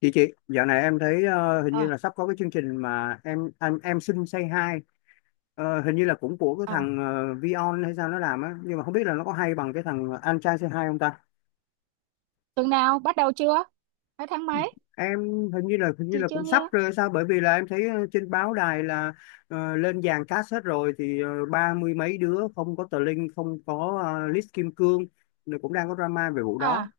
Chị, dạo này em thấy hình như ờ là sắp có cái chương trình mà em xin say hi. Ờ, hình như là cũng của cái à thằng Vion hay sao nó làm á, nhưng mà không biết là nó có hay bằng cái thằng anh trai say hi không ta. Tuần nào bắt đầu chưa, hay tháng mấy? Em hình như là hình như Chị là chưa cũng sắp nghe. rồi hay sao, bởi vì là em thấy trên báo đài là lên dàn cast hết rồi thì ba mươi mấy đứa, không có tờ Linh, không có List Kim Cương. Rồi cũng đang có drama về vụ à đó.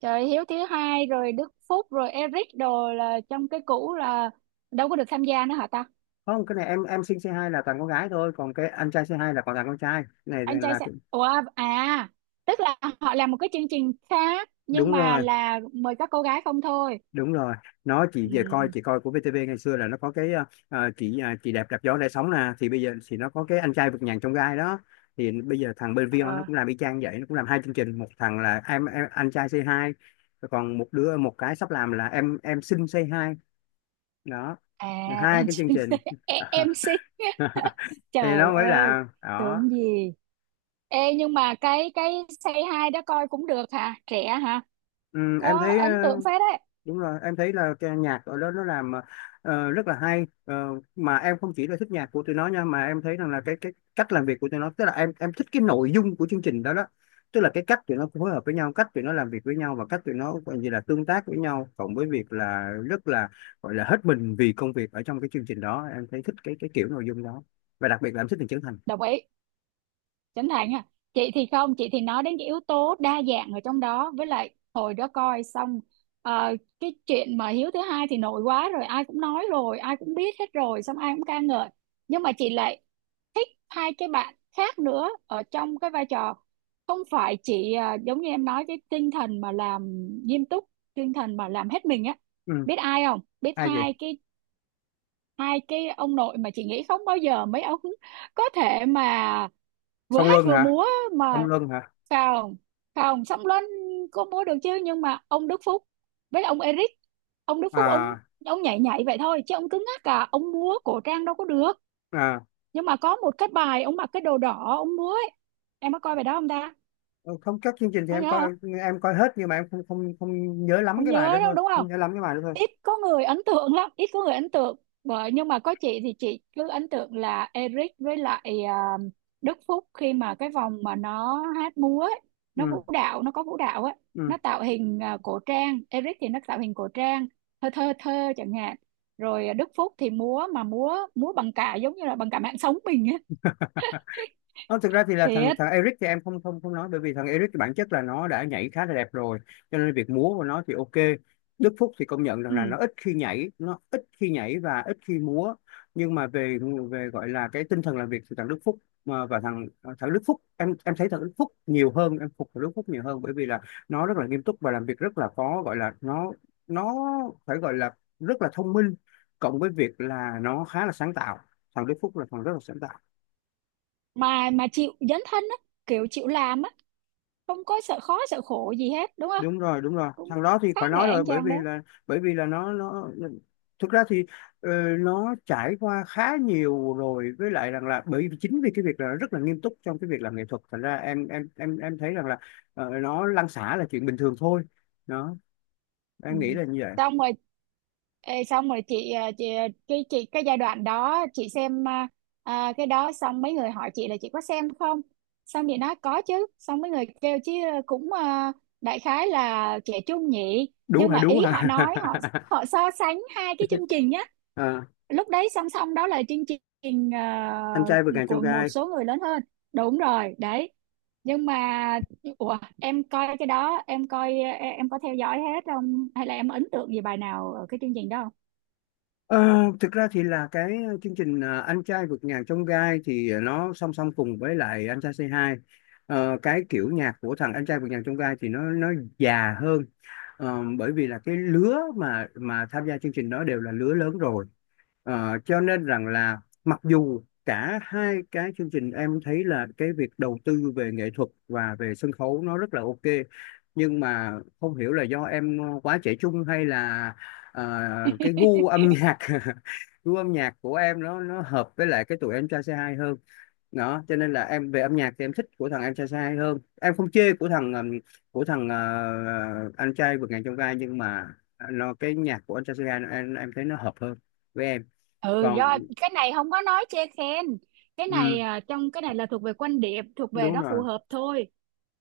Trời, Hiếu thứ hai rồi Đức Phúc rồi Eric đồ là trong cái cũ, là đâu có được tham gia nữa hả ta? Không, cái này em xin say hi là toàn con gái thôi, còn cái anh trai say hi là còn toàn con trai. Cái này Anh trai là sẽ Ủa, à tức là họ làm một cái chương trình khác, nhưng đúng mà rồi, là mời các cô gái không thôi. đúng rồi. Nó chỉ về coi, Ừ. chị coi của VTV ngày xưa là nó có cái chị à, chị đẹp đạp gió để sống nè, thì bây giờ thì nó có cái anh trai vượt ngàn chông gai đó. Thì bây giờ thằng bên Vion nó Ờ. cũng làm y chang vậy, nó cũng làm hai chương trình, một thằng là em, anh trai Say Hi. Rồi còn một đứa, một cái sắp làm là em xin Say Hi. Đó, À. hai Em cái chương trình. MC. Thì Trời nó mới ơi, là đó. tưởng gì. Ê, nhưng mà cái say hi đó coi cũng được hả, trẻ hả? Ừ, em Có thấy ấn tượng phết đấy. đúng rồi, em thấy là cái nhạc ở đó nó làm rất là hay. Ờ, mà em không chỉ là thích nhạc của tụi nó nha, mà em thấy rằng là cái cách làm việc của tụi nó, tức là em thích cái nội dung của chương trình đó đó. Tức là cái cách tụi nó phối hợp với nhau, cách tụi nó làm việc với nhau, và cách tụi nó gọi như là tương tác với nhau, cộng với việc là rất là gọi là hết mình vì công việc ở trong cái chương trình đó, em thấy thích cái kiểu nội dung đó. Và đặc biệt là em thích Trần Trấn Thành. Đồng ý. Chánh Thành à? Chị thì không, chị thì nói đến cái yếu tố đa dạng ở trong đó, với lại hồi đó coi xong cái chuyện mà Hiếu thứ hai thì nổi quá rồi, ai cũng nói rồi, ai cũng biết hết rồi, xong ai cũng ca ngợi. Nhưng mà chị lại thích hai cái bạn khác nữa ở trong cái vai trò, không phải chỉ giống như em nói, cái tinh thần mà làm nghiêm túc, tinh thần mà làm hết mình á. Ừ. Biết ai không? Biết Ai vậy? hai cái ông nội mà chị nghĩ không bao giờ mấy ông có thể mà vừa Song hát Luân vừa hả? múa Song mà. Luân hả? Phòng Phòng Song Luân có múa được chứ, nhưng mà ông Đức Phúc với ông Eric, ông Đức Phúc ông À. ông nhảy nhảy vậy thôi chứ ông cứng ngắc cả, ông múa cổ trang đâu có được. À. Nhưng mà có một cái bài ông mặc cái đồ đỏ ông múa ấy, em có coi bài đó không ta? Ờ, không, các chương trình thì Có em nhớ coi, không? em coi hết, nhưng mà em không không không nhớ lắm Không cái bài đó nhớ đâu thôi, đúng không không? nhớ lắm cái bài đó thôi. Ít có người ấn tượng lắm, ít có người ấn tượng. Bởi, nhưng mà có chị thì chị cứ ấn tượng là Eric với lại à, Đức Phúc, khi mà cái vòng mà nó hát múa ấy, nó Ừ. vũ đạo, nó có vũ đạo ấy, Ừ. nó tạo hình cổ trang, Eric thì nó tạo hình cổ trang thơ thơ thơ chẳng hạn. Rồi Đức Phúc thì múa, mà múa múa bằng cả, giống như là bằng cả mạng sống mình ấy. Không, thực ra thì là thằng Thiệt. thằng Eric thì em không không không nói, bởi vì thằng Eric thì bản chất là nó đã nhảy khá là đẹp rồi, cho nên việc múa của nó thì ok. Đức Phúc thì công nhận rằng Ừ. là nó ít khi nhảy, nó ít khi nhảy và ít khi múa. Nhưng mà về về gọi là cái tinh thần làm việc thì thằng Đức Phúc, mà và thằng thằng Đức Phúc, em thấy thằng Đức Phúc nhiều hơn, em phục thằng Đức Phúc nhiều hơn, bởi vì là nó rất là nghiêm túc và làm việc rất là có gọi là nó phải gọi là rất là thông minh, cộng với việc là nó khá là sáng tạo. Thằng Đức Phúc là thằng rất là sáng tạo. mà chịu dấn thân á, kiểu chịu làm á, không có sợ khó sợ khổ gì hết đúng không? Đúng rồi, đúng rồi, Cũng thằng đó thì khá phải nể nói rồi, anh chàng đấy. Bởi vì là nó thực ra thì ờ, nó trải qua khá nhiều rồi, với lại rằng là bởi vì chính vì cái việc là nó rất là nghiêm túc trong cái việc làm nghệ thuật, thành ra em thấy rằng là nó lăn xả là chuyện bình thường thôi. Đó, Ừ, em nghĩ là như vậy. xong rồi. Ê, xong rồi chị chị cái giai đoạn đó chị xem, à, cái đó xong mấy người hỏi chị là chị có xem không. Xong chị nói có chứ, xong mấy người kêu chứ cũng đại khái là trẻ trung nhỉ. Đú Nhưng hả? mà Đú ý hả? họ nói, họ họ so sánh hai cái chương trình nhá. Ờ, Lúc đấy song song đó là chương trình anh trai vượt ngàn chông của một gai. số người lớn hơn, đúng rồi đấy. Nhưng mà ủa, em coi cái đó em coi, em có theo dõi hết không, hay là em ấn tượng gì bài nào ở cái chương trình đó không? Ờ, thực ra thì là cái chương trình à, Anh trai vượt ngàn chông gai thì nó song song cùng với lại Anh trai c hai Ờ, cái kiểu nhạc của thằng Anh trai vượt ngàn chông gai thì nó già hơn. Ờ, bởi vì là cái lứa mà tham gia chương trình đó đều là lứa lớn rồi. Ờ, cho nên rằng là mặc dù cả hai cái chương trình, em thấy là cái việc đầu tư về nghệ thuật và về sân khấu nó rất là ok. Nhưng mà không hiểu là do em quá trẻ trung hay là ờ, cái gu âm nhạc gu âm nhạc của em nó hợp với lại cái tụi em trai C2 hơn. Đó, cho nên là em về âm nhạc thì em thích của thằng em trai C2 hơn, em không chê của thằng anh trai vượt ngàn chông gai, nhưng mà nó cái nhạc của anh trai C2 em thấy nó hợp hơn với em. Ừ, Còn, do cái này không có nói chê khen. Cái ừ, này trong cái này là thuộc về quan điểm, thuộc về đúng nó phù rồi. hợp thôi.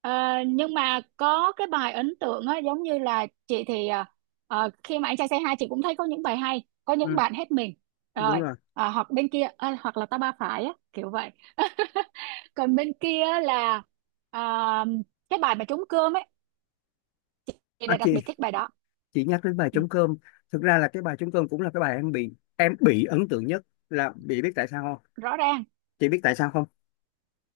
Ờ, nhưng mà có cái bài ấn tượng á, giống như là chị thì khi mà anh trai say hi, chị cũng thấy có những bài hay, có những Ừ, bạn hết mình đúng rồi. rồi. Hoặc bên kia hoặc là ta ba phải á kiểu vậy. Còn bên kia là à, cái bài mà trống cơm ấy, chị À, đã đặc chị biệt thích bài đó. chị nhắc đến bài Ừ. trống cơm. Thực ra là cái bài trống cơm cũng là cái bài em bị ấn tượng nhất, là bị, biết tại sao không? Rõ ràng. Chị biết tại sao không?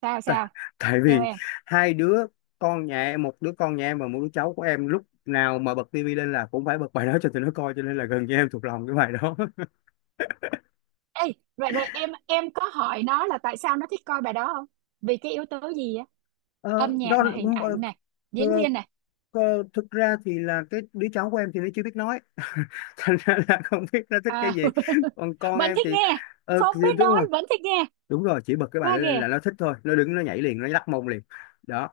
Sao Tại sao? tại Theo vì em. hai đứa con nhà em, một đứa con nhà em và một đứa cháu của em, lúc nào mà bật tivi lên là cũng phải bật bài đó cho tụi nó coi, cho nên là gần như em thuộc lòng cái bài đó. Ê, rồi rồi em có hỏi nó là tại sao nó thích coi bài đó không, vì cái yếu tố gì á? Ờ, Âm nhạc đó. này, hình Ờ. ảnh này, diễn Ờ, viên này ờ, thực ra thì là cái đứa cháu của em thì nó chưa biết nói. Thành ra là không biết nó thích à? cái gì. Còn con Vẫn em thích thì nghe. Không thì biết đúng nói rồi. vẫn thích nghe. Đúng rồi, chỉ bật cái bài Quá đó lên ghê. là nó thích thôi, nó đứng nó nhảy liền, nó lắc mông liền. Đó,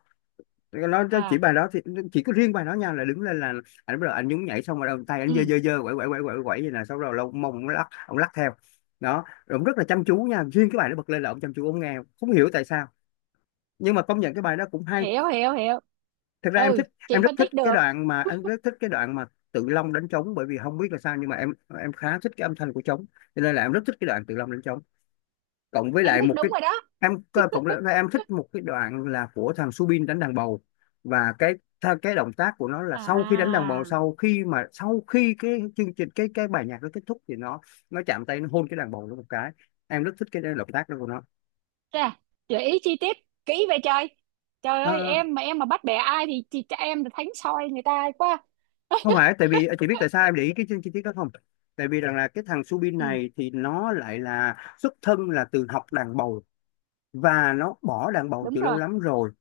nó chỉ À. bài đó thì chỉ có riêng bài đó nha, là đứng lên là anh bắt đầu anh nhún nhảy, xong rồi đầu, tay anh giơ Ừ. giơ giơ, quẩy quẩy quẩy quẩy quẩy vậy nè, xong rồi lông mông nó lắc, ông lắc theo. Đó rồi, ông rất là chăm chú nha, riêng cái bài nó bật lên là ông chăm chú, ông nghe không hiểu tại sao, nhưng mà công nhận cái bài đó cũng hay. Hiểu, hiểu, hiểu. Thực ra em Ừ, thích, em chị rất phân thích tích cái được. đoạn mà em rất thích cái đoạn mà Tự Long đánh trống, bởi vì không biết là sao nhưng mà em khá thích cái âm thanh của trống, cho nên là em rất thích cái đoạn Tự Long đánh trống. Cộng với Em lại thích, một đúng cái rồi đó. em, cộng lại em thích một cái đoạn là của thằng Subin đánh đàn bầu. Và cái cái động tác của nó là, sau khi đánh đàn bầu, À. sau khi mà, sau khi cái chương trình, cái bài nhạc nó kết thúc thì nó chạm tay, nó hôn cái đàn bầu nó một cái. Em rất thích cái động tác đó của nó. Chà, gợi ý chi tiết kỹ vậy trời. Trời ơi, À, em mà bắt bẻ ai thì chị cho em là thánh soi người ta quá. không phải tại vì à, chị biết tại sao em để ý cái chi chi tiết đó không? Tại vì rằng là cái thằng Subin Ừ, này thì nó lại là xuất thân là từ học đàn bầu, và nó bỏ đàn bầu đúng từ lâu rồi. lắm rồi.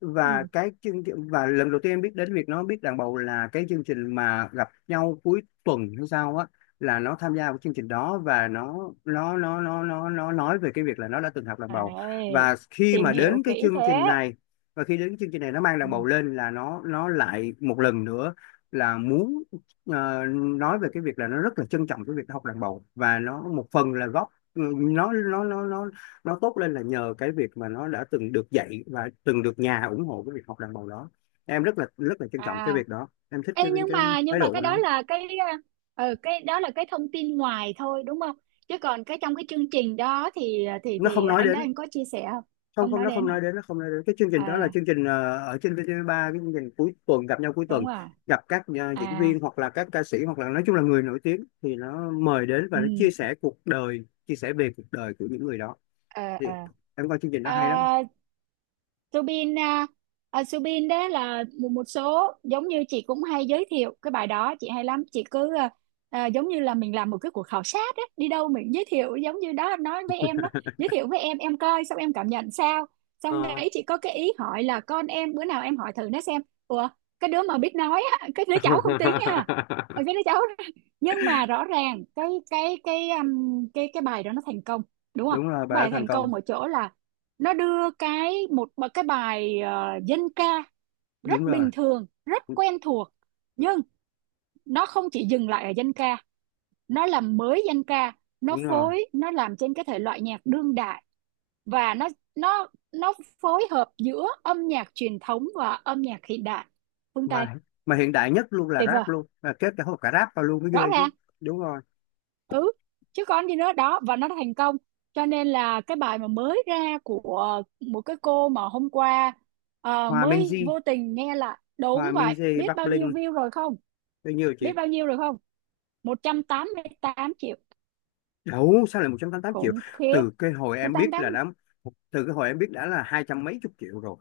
Và Ừ. cái chương trình, và lần đầu tiên em biết đến việc nó biết đàn bầu là cái chương trình mà gặp nhau cuối tuần hay sao á, là nó tham gia vào chương trình đó và nó nói về cái việc là nó đã từng học đàn bầu. Đấy, Và khi mà tìm hiểu đến cái kỹ chương trình thế. này, và khi đến chương trình này nó mang đàn bầu Ừ. lên là nó lại một lần nữa là muốn ờ, nói về cái việc là nó rất là trân trọng cái việc học đàn bầu, và nó một phần là góp, ừ, nó tốt lên là nhờ cái việc mà nó đã từng được dạy và từng được nhà ủng hộ cái việc học đàn bầu đó. Em rất là trân trọng cái À, việc đó, em thích cái ê, nhưng cái mà nhưng thái mà độ của cái nó. đó là cái, ừ, cái đó là cái thông tin ngoài thôi đúng không? Chứ còn cái trong cái chương trình đó thì thì Nó thì không nói anh đó đến, anh có chia sẻ không? không, Không không nói nó không đến hả? nói đến, nó không nói đến cái chương trình đó là À, chương trình ở trên VTV3, cái chương trình cuối tuần, gặp nhau cuối tuần, đúng rồi. gặp các diễn À, viên hoặc là các ca sĩ hoặc là nói chung là người nổi tiếng, thì nó mời đến và nó ừ. chia sẻ cuộc đời, chia sẻ về cuộc đời của những người đó. Ờ, Thì ờ. em coi chương trình đó hay lắm. À, Subin à, Subin đó là một số, giống như chị cũng hay giới thiệu cái bài đó, chị hay lắm, chị cứ à, giống như là mình làm một cái cuộc khảo sát á, đi đâu mình giới thiệu giống như đó nói với em đó, giới thiệu với em coi xong em cảm nhận sao. Xong Ờ. đấy chị có cái ý hỏi là con em, bữa nào em hỏi thử nó xem. Ủa, cái đứa mà biết nói á, cái đứa cháu không tính nha. Ờ, cái đứa cháu. Nhưng mà rõ ràng cái bài đó nó thành công đúng không? Đúng rồi, Cái bà đã bài thành thành công. công ở chỗ là nó đưa cái một cái bài dân ca, Đúng rất rồi, bình thường, rất quen thuộc, nhưng nó không chỉ dừng lại ở dân ca. Nó làm mới dân ca, nó đúng rồi. phối, nó làm trên cái thể loại nhạc đương đại, và nó phối hợp giữa âm nhạc truyền thống và âm nhạc hiện đại phương Tây. Mà mà hiện đại nhất luôn là Tuyệt vời. rap, luôn là kết cả hộp cả rap vào luôn mới Rõ ghê chứ. ràng. Đúng rồi. Ừ, chứ còn gì nữa đó, và nó thành công. Cho nên là cái bài mà mới ra của một cái cô mà hôm qua Hòa mới Minzy, vô tình nghe là Hòa đúng vậy, Minzy biết Bắc bao nhiêu Linh. view rồi không? Bao nhiêu chị? Biết bao nhiêu rồi không? 188 triệu. Đủ sao lại 188 triệu? Khủng khiếp. Từ cái hồi em biết 188. là đã, từ cái hồi em biết đã là hai trăm mấy chục triệu rồi.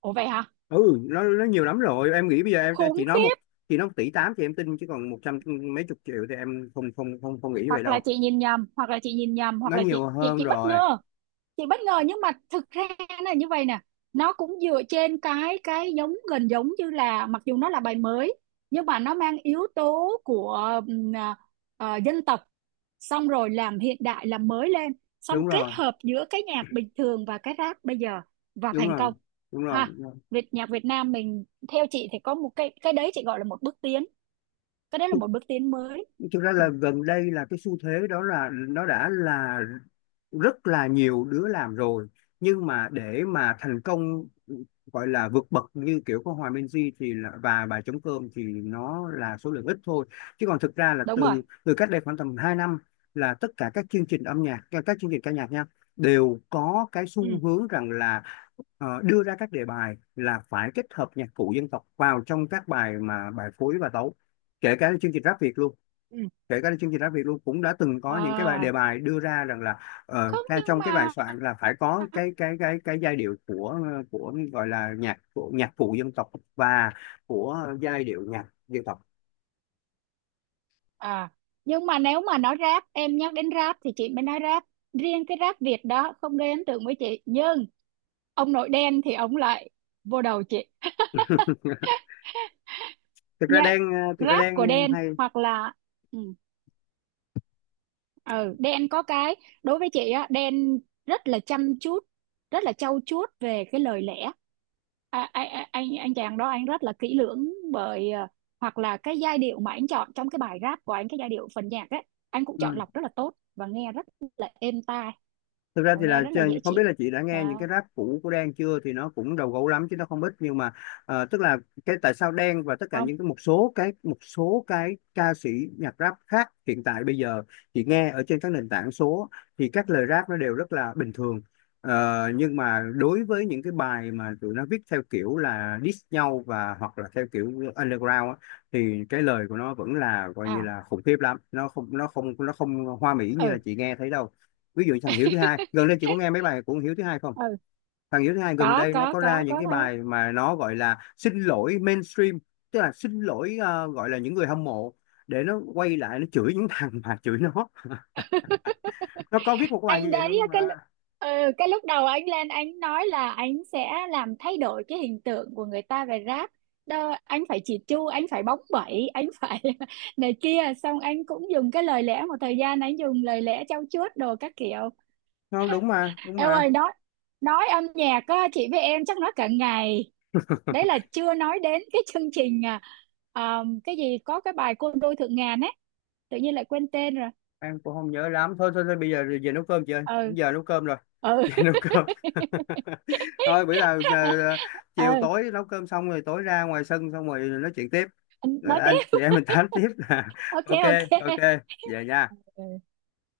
Ủa vậy hả? Ừ, nó nhiều lắm rồi, em nghĩ bây giờ em, chị Khủng nói một, khiếp. chị nói 1,8 tỷ thì em tin, chứ còn một trăm mấy chục triệu thì em không không không không nghĩ vậy Hoặc là đâu. chị nhìn nhầm, hoặc là chị nhìn nhầm, hoặc Nó là chị nhiều chị hơn chị bất rồi. ngờ. Chị bất ngờ, nhưng mà thực ra là như vậy nè. Nó cũng dựa trên cái giống gần giống như là, mặc dù nó là bài mới, nhưng mà nó mang yếu tố của ừm, à, dân tộc, xong rồi làm hiện đại, làm mới lên, xong Đúng kết rồi. hợp giữa cái nhạc bình thường và cái rap bây giờ, và Đúng thành công. rồi. Đúng rồi. Ha, Việt, nhạc Việt Nam mình theo chị thì có một cái đấy, chị gọi là một bước tiến, cái đấy là thực, một bước tiến mới. thực ra Ừ, là gần đây là cái xu thế đó là nó đã là rất là nhiều đứa làm rồi. Nhưng mà để mà thành công gọi là vượt bậc như kiểu của Hòa Minzy thì là, và bà trống cơm thì nó là số lượng ít thôi, chứ còn thực ra là đúng rồi. từ từ cách đây khoảng tầm 2 năm là tất cả các chương trình âm nhạc, các chương trình ca nhạc nha, đều có cái xu Ừ. hướng rằng là đưa ra các đề bài là phải kết hợp nhạc cụ dân tộc vào trong các bài mà bài phối và tấu. Kể cả chương trình rap Việt luôn, Ừ. Ừ. kể cả chương trình Rap Việt luôn cũng đã từng có những cái bài đề À, bài đưa ra rằng là không, ra nhưng trong cái bài mà. soạn là phải có cái giai điệu của gọi là nhạc, của nhạc cụ dân tộc và của giai điệu nhạc dân tộc. À, nhưng mà nếu mà nói rap, em nhắc đến rap thì chị mới nói rap. Riêng cái rap Việt đó không gây ấn tượng với chị. Nhưng ông nội đen thì ông lại vô đầu chị. thực ra Nhạc đang thực ra rap của đang đen hay. hoặc là. Ừ, ừ, đen có cái. Đối với chị á, đen rất là chăm chút, rất là trau chuốt về cái lời lẽ. À, anh chàng đó anh rất là kỹ lưỡng, bởi hoặc là cái giai điệu mà anh chọn trong cái bài rap của anh, cái giai điệu phần nhạc ấy, anh cũng chọn Ừ. lọc rất là tốt và nghe rất là êm tai. Thực ra Và thì nghe là rất là dễ không biết chịu là chị đã nghe những đó. cái rap cũ của Đen chưa, thì nó cũng đầu gấu lắm chứ nó không ít, nhưng mà tức là cái tại sao Đen và tất cả Không. những cái một số cái ca sĩ nhạc rap khác hiện tại bây giờ, chị nghe ở trên các nền tảng số, thì các lời rap nó đều rất là bình thường. Ờ, nhưng mà đối với những cái bài mà tụi nó viết theo kiểu là diss nhau và hoặc là theo kiểu underground á, thì cái lời của nó vẫn là coi như À. là khủng khiếp lắm, nó không hoa mỹ như là Ừ. chị nghe thấy đâu. Ví dụ như thằng Hiếu thứ hai gần đây, chị có nghe mấy bài của thằng Hiếu thứ hai không? Ừ. Thằng Hiếu thứ hai gần có đây nó có có ra có những có cái thấy. bài mà nó gọi là xin lỗi mainstream, tức là xin lỗi gọi là những người hâm mộ, để nó quay lại nó chửi những thằng mà chửi nó. Nó có viết một cái bài như Anh vậy đấy luôn á, mà. Cái lúc đầu anh lên anh nói là anh sẽ làm thay đổi cái hình tượng của người ta về rác, đó anh phải chỉ chu, anh phải bóng bẩy, anh phải này kia, xong anh cũng dùng cái lời lẽ một thời gian, anh dùng lời lẽ trau chuốt đồ các kiểu. Nó đúng mà, đúng Em mà. ơi, nói âm nhạc á, chị với em chắc nói cả ngày. Đấy là chưa nói đến cái chương trình cái gì có cái bài Côn Đôi Thượng Ngàn ấy, tự nhiên lại quên tên rồi. Em cũng không nhớ lắm. Thôi thôi, thôi bây giờ về nấu cơm chị ơi, Ừ. giờ nấu cơm rồi. Ừ. Về nấu cơm. Thôi bữa nào giờ, ờ, chiều Ừ. tối nấu cơm xong rồi tối ra ngoài sân xong rồi nói chuyện tiếp. Rồi Nói anh tiếp. chị em mình tám tiếp. OK. Ok, ok. OK. Về nha.